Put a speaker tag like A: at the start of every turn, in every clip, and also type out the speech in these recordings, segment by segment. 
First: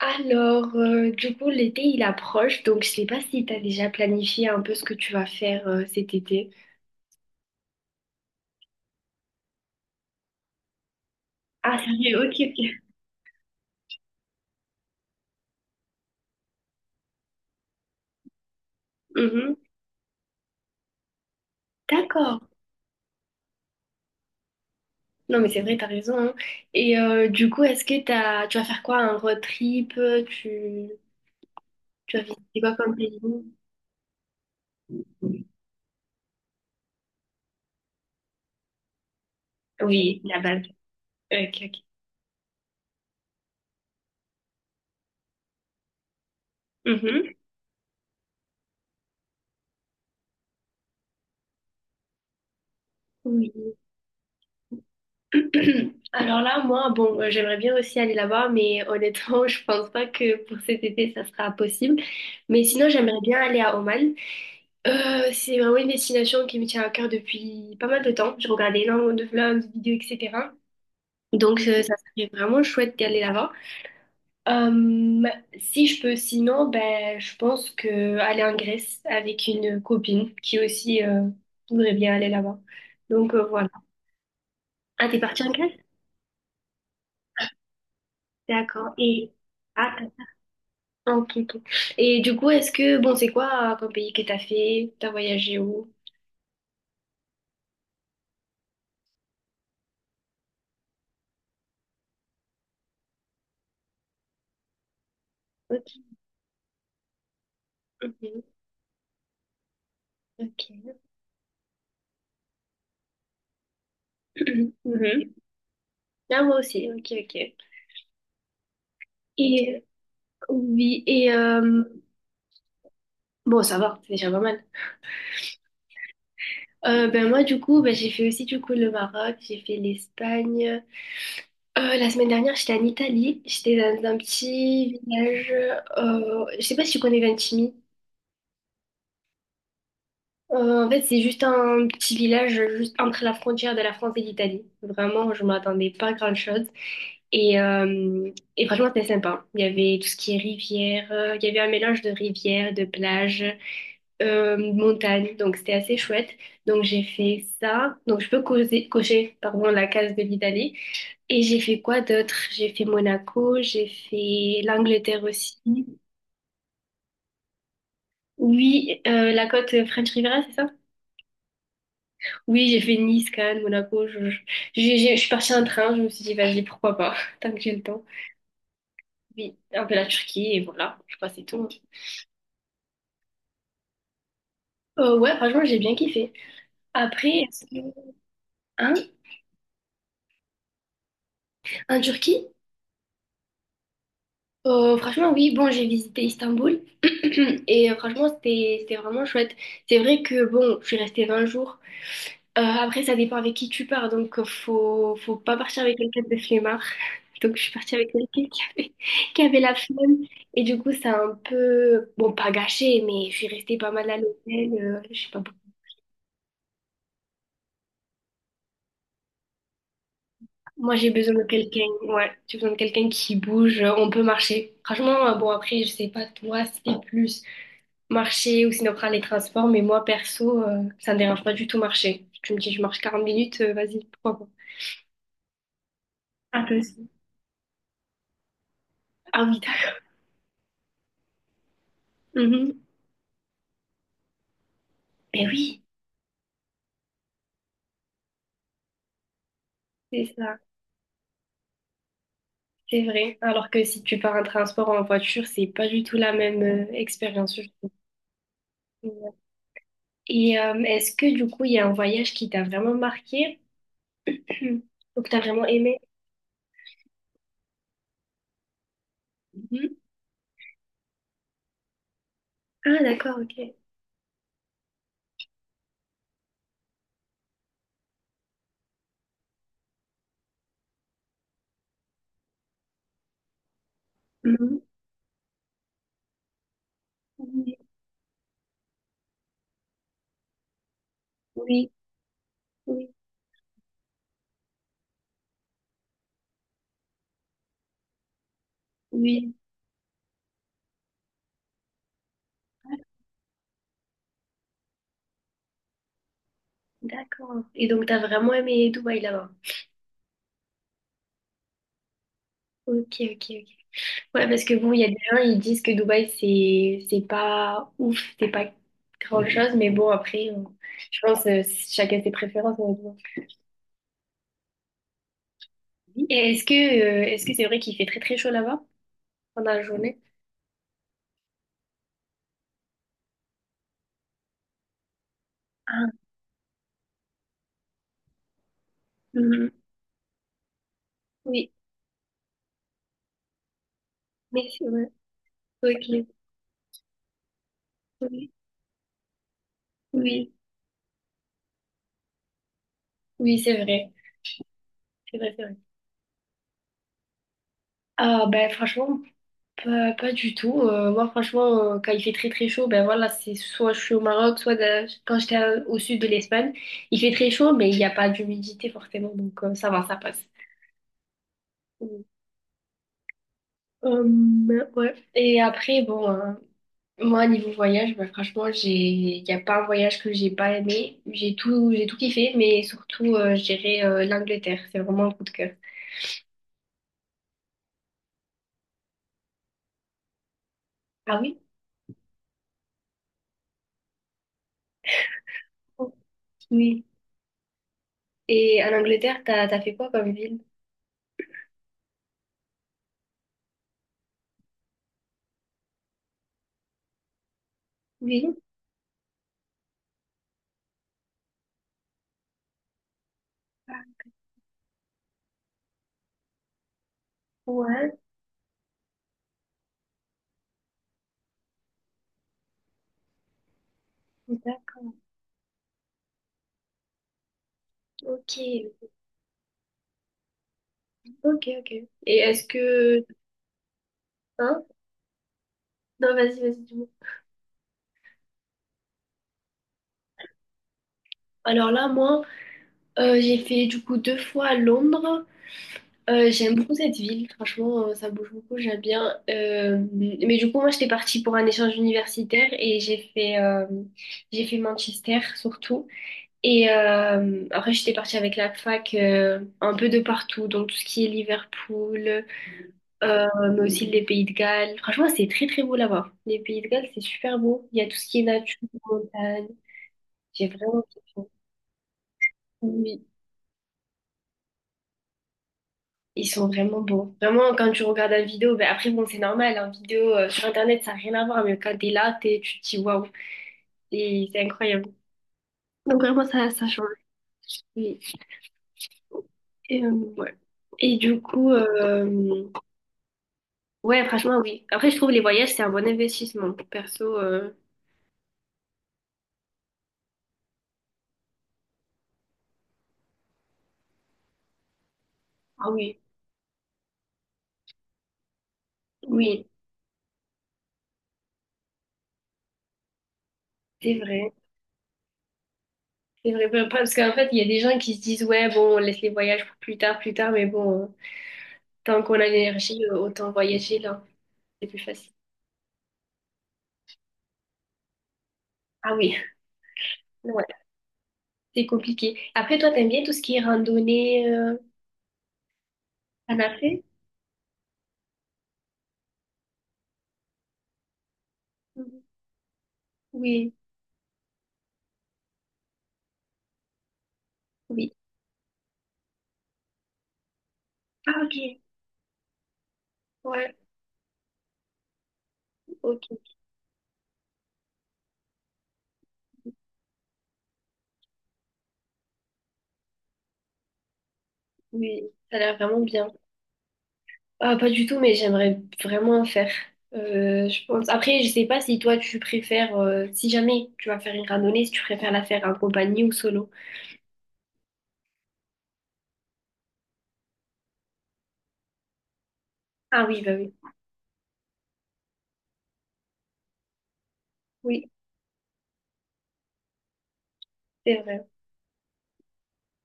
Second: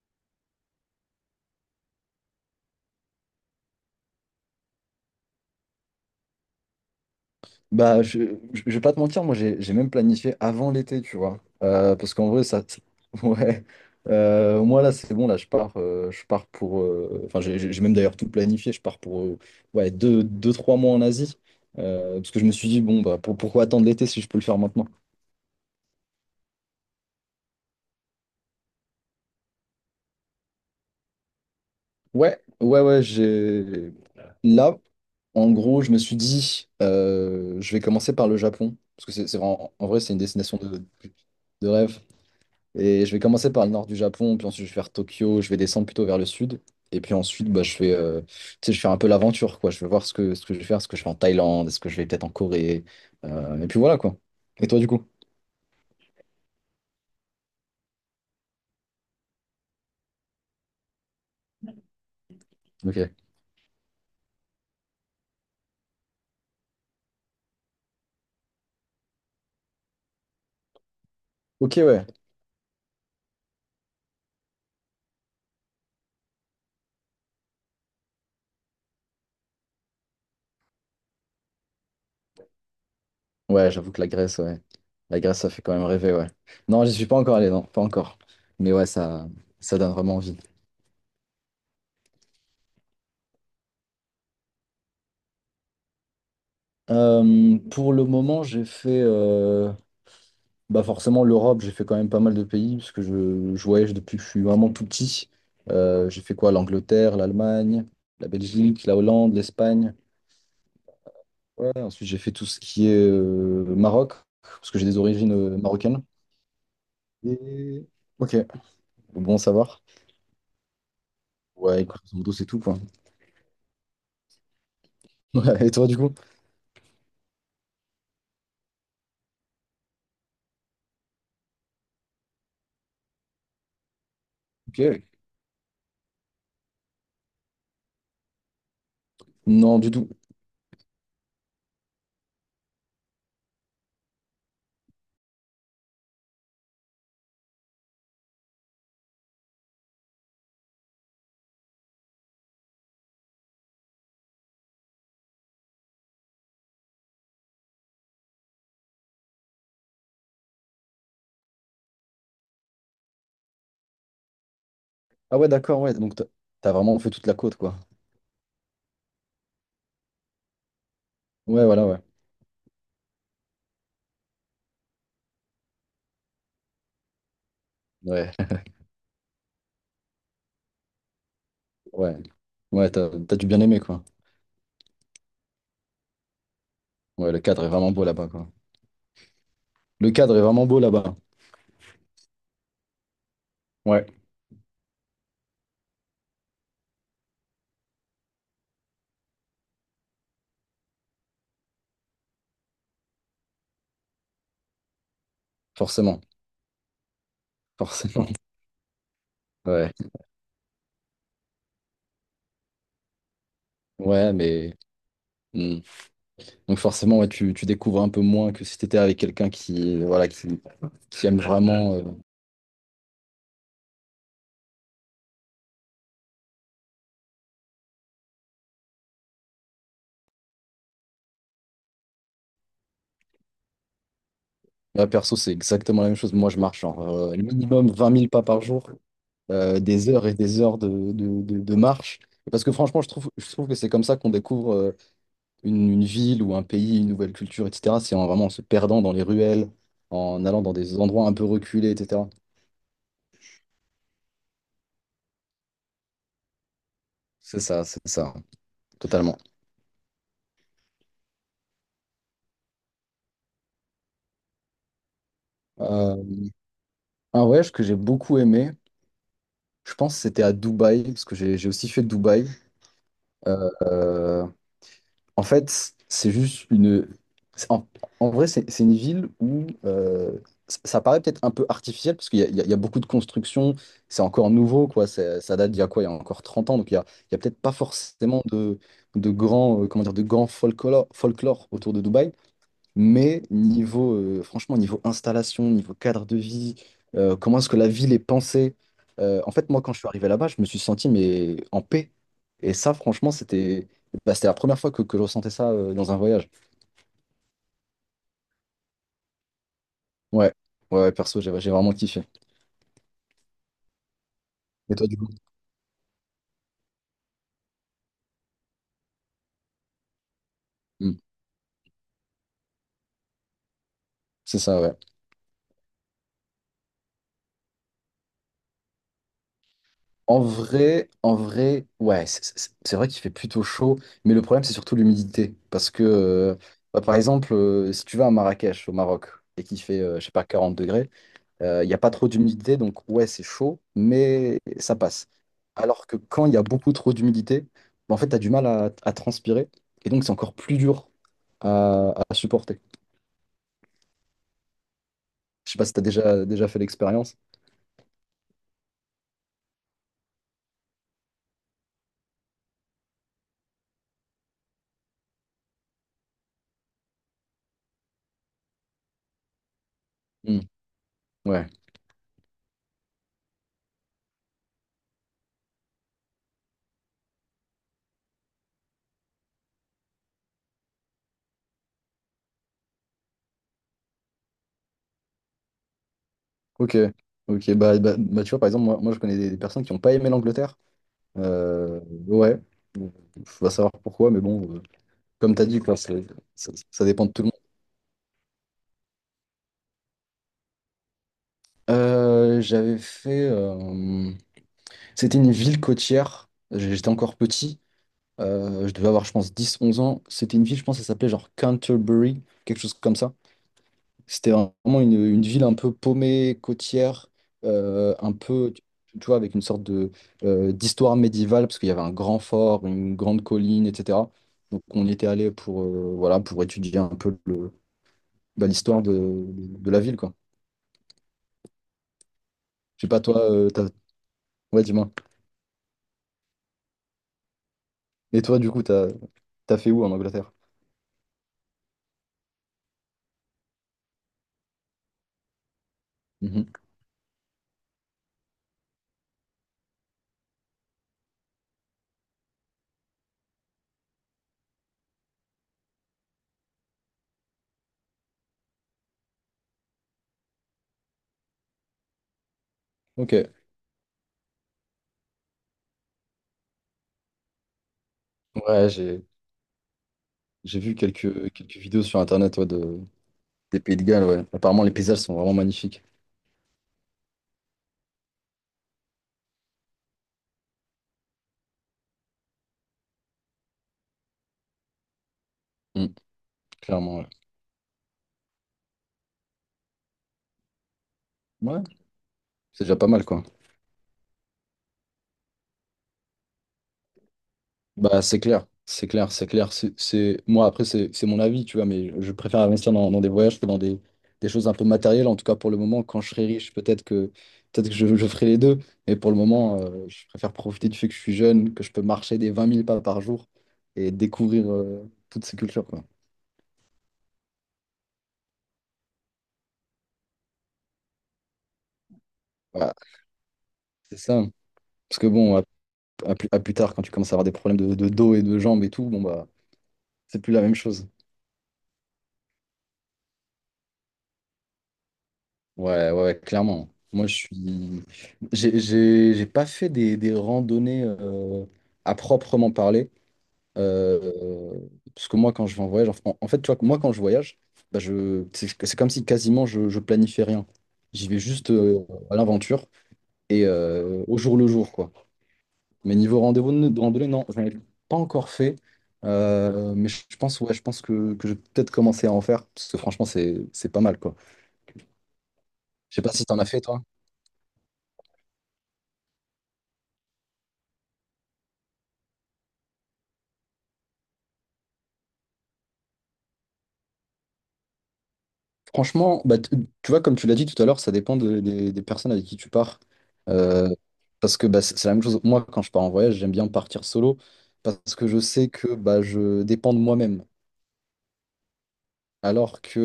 A: Alors, du coup, l'été, il approche, donc je sais pas si tu as déjà planifié un peu ce que tu vas faire cet été.
B: Bah, je vais pas te mentir. Moi, j'ai même planifié avant l'été, tu vois.
A: Ah,
B: Parce
A: sérieux,
B: qu'en
A: ok,
B: vrai,
A: ok.
B: Ouais. Moi là, c'est bon, là, je pars pour. Enfin, j'ai même d'ailleurs tout planifié. Je pars pour
A: Mhm.
B: ouais, 3 mois en Asie. Parce que
A: D'accord.
B: je me suis dit, bon, bah, pourquoi attendre l'été si je peux le faire maintenant?
A: Non, mais c'est vrai, t'as raison, hein. Et du coup, tu vas faire quoi? Un road trip? Tu vas
B: Ouais,
A: visiter quoi
B: ouais,
A: comme
B: ouais,
A: pays?
B: j'ai. Là, en gros, je me suis dit, je vais commencer par le Japon. Parce que en vrai, c'est une
A: Oui, la
B: destination
A: base.
B: de,
A: Ok,
B: de
A: ok.
B: rêve. Et je vais commencer par le nord du Japon, puis ensuite je vais faire Tokyo, je vais descendre plutôt vers le sud. Et puis
A: Mhm.
B: ensuite, bah, je fais un peu l'aventure, quoi. Je vais voir ce que je vais faire, ce que je fais en Thaïlande, est-ce que je vais peut-être en Corée.
A: Oui.
B: Et puis voilà, quoi. Et toi, du coup?
A: Alors là, moi, bon, j'aimerais bien aussi aller là-bas, mais honnêtement, je pense pas que pour cet été, ça sera possible. Mais sinon,
B: Ok.
A: j'aimerais bien aller à Oman. C'est vraiment une destination qui me tient à cœur depuis pas mal de temps. Je regardais énormément de vlogs, de vidéos, etc. Donc,
B: Ok,
A: ça
B: ouais.
A: serait vraiment chouette d'aller là-bas. Euh, si je peux, sinon, ben, je pense que aller en Grèce avec une copine qui aussi voudrait bien aller là-bas. Donc, voilà.
B: Ouais, j'avoue que la Grèce, ouais.
A: Ah, t'es
B: La Grèce,
A: partie
B: ça
A: en
B: fait
A: Grèce?
B: quand même rêver, ouais. Non, j'y suis pas encore allé, non, pas encore. Mais ouais,
A: D'accord.
B: ça, ça donne
A: Ah,
B: vraiment envie.
A: ah, ok, ok. Et du coup, est-ce que, bon, c'est quoi comme pays que t'as fait? T'as voyagé où?
B: Pour le moment, j'ai fait. Bah forcément, l'Europe, j'ai fait quand même pas mal de pays, parce que je voyage depuis que je suis vraiment tout petit.
A: Ok.
B: J'ai fait quoi? L'Angleterre, l'Allemagne, la
A: Mhm.
B: Belgique, la Hollande, l'Espagne.
A: Ok.
B: Ouais, ensuite, j'ai fait tout ce qui est Maroc, parce que j'ai des origines
A: Mhm.
B: marocaines.
A: Ah, moi aussi, ok, ok.
B: Et... Ok, bon à
A: Et
B: savoir.
A: oui, et
B: Ouais, grosso modo, c'est tout, quoi.
A: bon, ça va, c'est déjà pas mal.
B: Ouais, et toi, du coup?
A: Ben moi, du coup, ben, j'ai fait aussi du coup le Maroc, j'ai fait l'Espagne. La semaine dernière, j'étais en Italie, j'étais dans un
B: Ok.
A: petit village. Je sais pas si tu connais Ventimille.
B: Non, du tout.
A: En fait, c'est juste un petit village juste entre la frontière de la France et l'Italie. Vraiment, je m'attendais pas à grand-chose. Et, euh, et franchement, c'était sympa. Il y avait tout ce qui est rivière, il y avait un mélange de rivière, de plage, montagne, donc c'était assez chouette. Donc j'ai fait ça. Donc je peux cocher, pardon, la case de l'Italie. Et j'ai fait quoi d'autre? J'ai fait Monaco, j'ai fait l'Angleterre
B: Ah ouais,
A: aussi.
B: d'accord, ouais. Donc, t'as vraiment fait toute la côte, quoi.
A: Oui, la côte French Riviera, c'est ça?
B: Ouais, voilà, ouais.
A: Oui, j'ai fait Nice, Cannes, Monaco. Je suis partie en train, je me suis dit, vas-y, pourquoi pas, tant que j'ai le temps.
B: Ouais,
A: Oui, un peu la Turquie, et voilà, je crois que c'est tout, hein.
B: ouais. Ouais, t'as dû bien aimer, quoi.
A: Ouais, franchement, j'ai bien kiffé. Après,
B: Ouais, le cadre
A: est-ce
B: est
A: que...
B: vraiment beau là-bas, quoi.
A: Hein?
B: Le cadre est vraiment beau là-bas.
A: En Turquie?
B: Ouais,
A: Franchement, oui, bon, j'ai visité Istanbul et franchement, c'était vraiment chouette. C'est vrai que, bon, je suis restée 20 jours. Après, ça dépend avec qui tu pars, donc faut pas partir avec quelqu'un
B: forcément,
A: de flemmard. Donc, je suis partie avec
B: forcément.
A: quelqu'un qui avait, qui avait la
B: Ouais,
A: flemme et du coup, ça a un peu, bon, pas gâché, mais je suis restée pas mal à
B: ouais,
A: l'hôtel. euh, je sais pas pourquoi.
B: hmm. Donc forcément, ouais, tu découvres un peu moins que si t'étais avec quelqu'un qui, voilà, qui,
A: Moi, j'ai
B: qui
A: besoin
B: aime
A: de quelqu'un,
B: vraiment.
A: ouais, j'ai besoin de quelqu'un qui bouge, on peut marcher. Franchement, bon, après, je sais pas, toi, c'était plus marcher ou sinon prendre les transports. Mais moi, perso, ça me dérange pas du tout marcher. Tu me dis, je marche 40 minutes, vas-y, pourquoi pas?
B: Moi, perso, c'est exactement la même chose. Moi, je
A: Ah, toi
B: marche genre
A: aussi.
B: minimum 20 000 pas par jour,
A: Ah oui,
B: des heures et des heures de marche. Parce que
A: d'accord.
B: franchement, je trouve que c'est comme ça qu'on découvre
A: Mais oui,
B: une ville ou un pays, une nouvelle culture, etc. C'est en vraiment en se perdant dans les ruelles,
A: c'est
B: en
A: ça,
B: allant dans des endroits un peu reculés, etc.
A: c'est vrai. Alors que si tu pars en transport ou en voiture, c'est pas du tout la même expérience. je trouve.
B: C'est ça,
A: Ouais.
B: totalement.
A: Et est-ce que du coup, il y a un voyage qui t'a vraiment marqué ou que t'as vraiment aimé?
B: Euh, Un voyage que j'ai beaucoup aimé, je
A: Mhm.
B: pense que c'était à Dubaï, parce que j'ai aussi fait Dubaï.
A: Ah, d'accord,
B: Euh,
A: ok.
B: euh, En fait, c'est- En, en vrai, c'est une ville où ça paraît peut-être un peu artificiel, parce qu'il y, a il y a- il y a beaucoup de constructions, c'est encore
A: Mhm.
B: nouveau, quoi. Ça date d'il y a quoi? Il y a encore 30 ans, donc il y a peut-être pas
A: Oui,
B: forcément de grands, comment dire, de grands folklore
A: oui,
B: autour de Dubaï.
A: oui,
B: Mais niveau, franchement, niveau installation, niveau cadre de vie, comment est-ce que la ville est pensée? En
A: oui,
B: fait, moi, quand je suis arrivé là-bas, je me suis senti mais en paix. Et ça, franchement, c'était la première fois que je ressentais ça dans un voyage.
A: d'accord. Et donc, t'as vraiment aimé Dubaï là-bas?
B: Ouais, ouais, ouais, perso, j'ai vraiment kiffé.
A: Ok, ok, ok. Ouais, parce que bon,
B: Et
A: il y
B: toi,
A: a des
B: du coup?
A: gens, ils disent que Dubaï, c'est pas ouf, c'est pas grand-chose, mais bon, après,
B: Hmm.
A: je pense, chacun ses préférences. On
B: C'est ça, ouais.
A: Et est-ce que c'est vrai qu'il fait très très chaud là-bas pendant la journée?
B: En vrai, ouais, c'est vrai qu'il fait plutôt chaud, mais le problème, c'est surtout l'humidité. Parce que,
A: Ah,
B: bah, par exemple, si tu vas à Marrakech, au Maroc, et
A: mhm.
B: qu'il fait, je sais pas, 40 degrés,
A: Oui,
B: il n'y a pas trop d'humidité, donc ouais, c'est chaud, mais
A: mais c'est
B: ça
A: vrai.
B: passe. Alors que
A: Ok,
B: quand il y a beaucoup trop d'humidité, bah, en fait, tu as
A: oui,
B: du mal à transpirer, et donc c'est encore
A: oui,
B: plus dur à supporter.
A: oui, c'est vrai, c'est vrai, c'est
B: Je
A: vrai.
B: sais pas si tu as déjà fait l'expérience.
A: Ah, ben franchement, pas, pas du tout. Moi, franchement, quand il fait très très chaud, ben voilà, c'est soit je suis au Maroc, soit quand j'étais au sud de l'Espagne, il fait très chaud, mais il n'y a pas d'humidité forcément, donc ça va, ça passe.
B: Hmm, ouais,
A: Ouais. Et après, bon, hein, moi, niveau voyage, ben, franchement, il n'y a pas un voyage que j'ai pas aimé. J'ai tout kiffé, mais surtout, je dirais l'Angleterre. C'est vraiment un coup de cœur.
B: ok. Ok, bah, bah, bah, tu vois, par exemple, moi je connais des personnes qui n'ont pas aimé l'Angleterre.
A: Ah oui?
B: Euh, ouais. Bon, faut pas savoir pourquoi, mais bon, comme tu as dit, quoi, ça,
A: Oui.
B: ça dépend de tout le monde.
A: Et en Angleterre, t'as fait quoi comme ville?
B: J'avais fait. C'était une ville côtière. J'étais encore petit.
A: Oui.
B: Je devais avoir, je pense, 10, 11 ans. C'était une ville, je pense, ça s'appelait genre Canterbury, quelque chose comme ça. C'était vraiment une ville un peu paumée, côtière,
A: Ouais,
B: un peu, tu vois, avec une sorte d'histoire médiévale, parce qu'il y avait un grand fort, une grande colline, etc. Donc, on
A: d'accord.
B: y était allé pour étudier un peu le,
A: Ok.
B: bah, l'histoire de la ville, quoi.
A: Ok, ok. Et est-ce
B: Je sais pas,
A: que...
B: toi, ouais,
A: Hein?
B: dis-moi.
A: Non, vas-y, vas-y, dis-moi.
B: Et toi, du coup, t'as fait où en Angleterre?
A: Alors là, moi, j'ai fait du coup deux fois Londres.
B: Mhm.
A: J'aime beaucoup cette ville, franchement, ça bouge beaucoup, j'aime bien. Mais du coup, moi, j'étais partie pour un échange universitaire et j'ai fait Manchester surtout. Et après, j'étais partie avec la fac un peu de partout, donc tout ce qui est Liverpool, euh,
B: Ok.
A: mais aussi les Pays de Galles. Franchement, c'est très très beau là-bas. Les Pays de Galles, c'est super beau. Il y a tout ce qui est nature,
B: Ouais, j'ai
A: montagne. J'ai
B: j'ai vu
A: vraiment kiffé.
B: quelques vidéos sur Internet, ouais,
A: Oui,
B: des Pays de Galles, ouais. Apparemment, les paysages sont vraiment magnifiques.
A: ils sont vraiment beaux. Vraiment, quand tu regardes la vidéo, ben après, bon, c'est normal, en vidéo sur Internet, ça n'a rien à voir, mais quand t'es là, tu te dis waouh, c'est incroyable.
B: Mm.
A: Donc, vraiment, ça change.
B: Clairement, ouais.
A: Oui. Et, ouais. Et du coup,
B: Ouais, c'est déjà pas mal, quoi.
A: ouais, franchement, oui. Après, je trouve les voyages, c'est un bon investissement. Perso,
B: Bah, c'est clair, c'est clair, c'est clair. Moi, après, c'est mon avis, tu vois, mais je préfère investir dans des voyages que dans des choses un peu matérielles. En tout cas, pour le
A: ah
B: moment,
A: oui,
B: quand je serai riche, peut-être que je ferai les deux. Mais pour le
A: oui,
B: moment, je préfère profiter du fait que je suis jeune, que je peux marcher des 20 000 pas par jour et
A: c'est vrai.
B: découvrir toutes ces cultures, quoi.
A: C'est vrai, ben, parce qu'en fait, il y a des gens qui se disent, ouais, bon, on laisse les voyages pour plus tard, mais bon, tant qu'on a
B: Ouais.
A: l'énergie, autant voyager
B: C'est
A: là,
B: ça.
A: c'est plus
B: Parce que
A: facile.
B: bon, à plus tard, quand tu commences à avoir des problèmes de dos et de jambes et tout,
A: Ah
B: bon
A: oui.
B: bah, c'est plus la
A: Ouais,
B: même chose.
A: c'est compliqué. Après, toi, t'aimes bien tout ce qui est randonnée,
B: Ouais, ouais, ouais,
A: t'en as
B: clairement.
A: fait?
B: Moi, je suis. J'ai pas fait des randonnées à
A: Mhm.
B: proprement parler.
A: Oui,
B: euh, Parce que moi, quand je vais en voyage, en fait, tu vois, moi, quand je voyage, bah,
A: oui.
B: c'est comme si quasiment je planifiais rien. J'y vais
A: Ah,
B: juste
A: ok.
B: à l'aventure et
A: Ouais,
B: au jour le jour, quoi. Mais niveau
A: ok.
B: rendez-vous de randonnée, non, j'en ai pas encore fait. Mais je pense, ouais, je pense que je vais peut-être commencer à en faire, parce que franchement, c'est pas mal, quoi.
A: Oui, ça a l'air vraiment
B: Je sais
A: bien.
B: pas si t'en as fait, toi.
A: Ah, pas du tout, mais j'aimerais vraiment en faire. Je pense. Après, je sais pas si toi, tu préfères, si jamais tu vas faire une randonnée, si tu préfères la faire en compagnie ou solo.
B: Franchement, bah, tu vois, comme tu l'as dit tout à l'heure, ça dépend des personnes avec qui tu pars.
A: Ah oui, bah oui.
B: Euh, Parce que bah, c'est la même chose. Moi, quand je pars en voyage, j'aime bien partir solo
A: Oui,
B: parce que je sais que bah, je dépends de moi-même.
A: c'est vrai.
B: Alors que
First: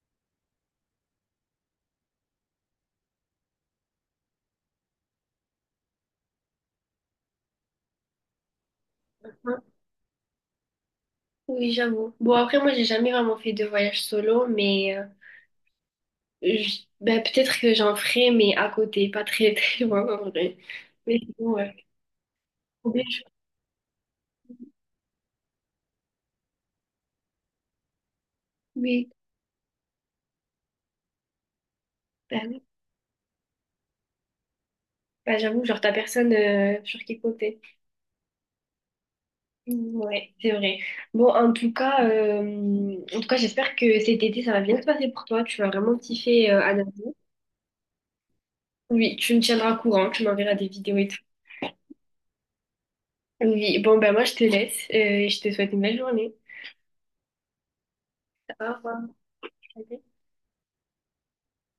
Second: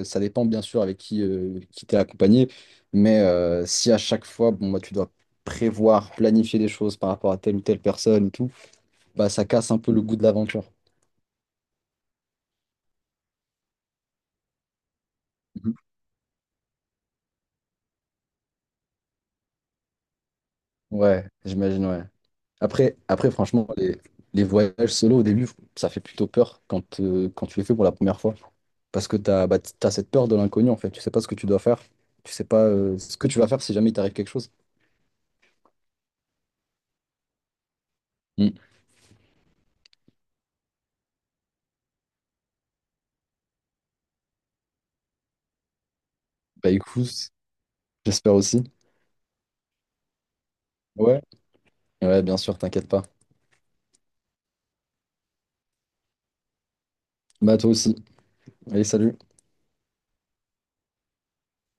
B: ça dépend bien sûr avec qui t'es accompagné, mais si à chaque fois, bon, bah, tu dois prévoir, planifier des choses par rapport à telle ou telle personne et tout, bah, ça
A: Hein.
B: casse un peu le goût de l'aventure.
A: Oui, j'avoue. Bon, après, moi, j'ai jamais vraiment fait de voyage solo, mais
B: Mhm.
A: Ben, peut-être que j'en ferai, mais à côté, pas très très loin en vrai. Mais
B: Ouais,
A: sinon, ouais.
B: j'imagine, ouais.
A: Ou
B: Après,
A: bien, je-
B: après franchement, les voyages solo au début, ça fait plutôt peur quand tu les fais pour la première fois. Parce
A: Oui,
B: que bah, t'as cette peur de l'inconnu, en fait. Tu sais pas ce que tu dois faire. Tu sais
A: oui.
B: pas ce que tu vas faire si jamais il t'arrive quelque chose.
A: Ben, j'avoue, genre t'as personne sur qui compter.
B: Mm.
A: Mm, ouais, c'est vrai. Bon, en tout cas, j'espère que cet été ça va bien se passer pour toi. Tu vas vraiment kiffer
B: Bah
A: à Nagano.
B: écoute, j'espère aussi.
A: Oui, tu me tiendras au courant, tu m'enverras des vidéos et tout.
B: Ouais. Ouais, bien sûr, t'inquiète pas.
A: Oui, bon, ben moi je te laisse, et je te souhaite une belle journée.
B: Bah toi aussi.
A: Au
B: Allez,
A: revoir.
B: salut.
A: Salut.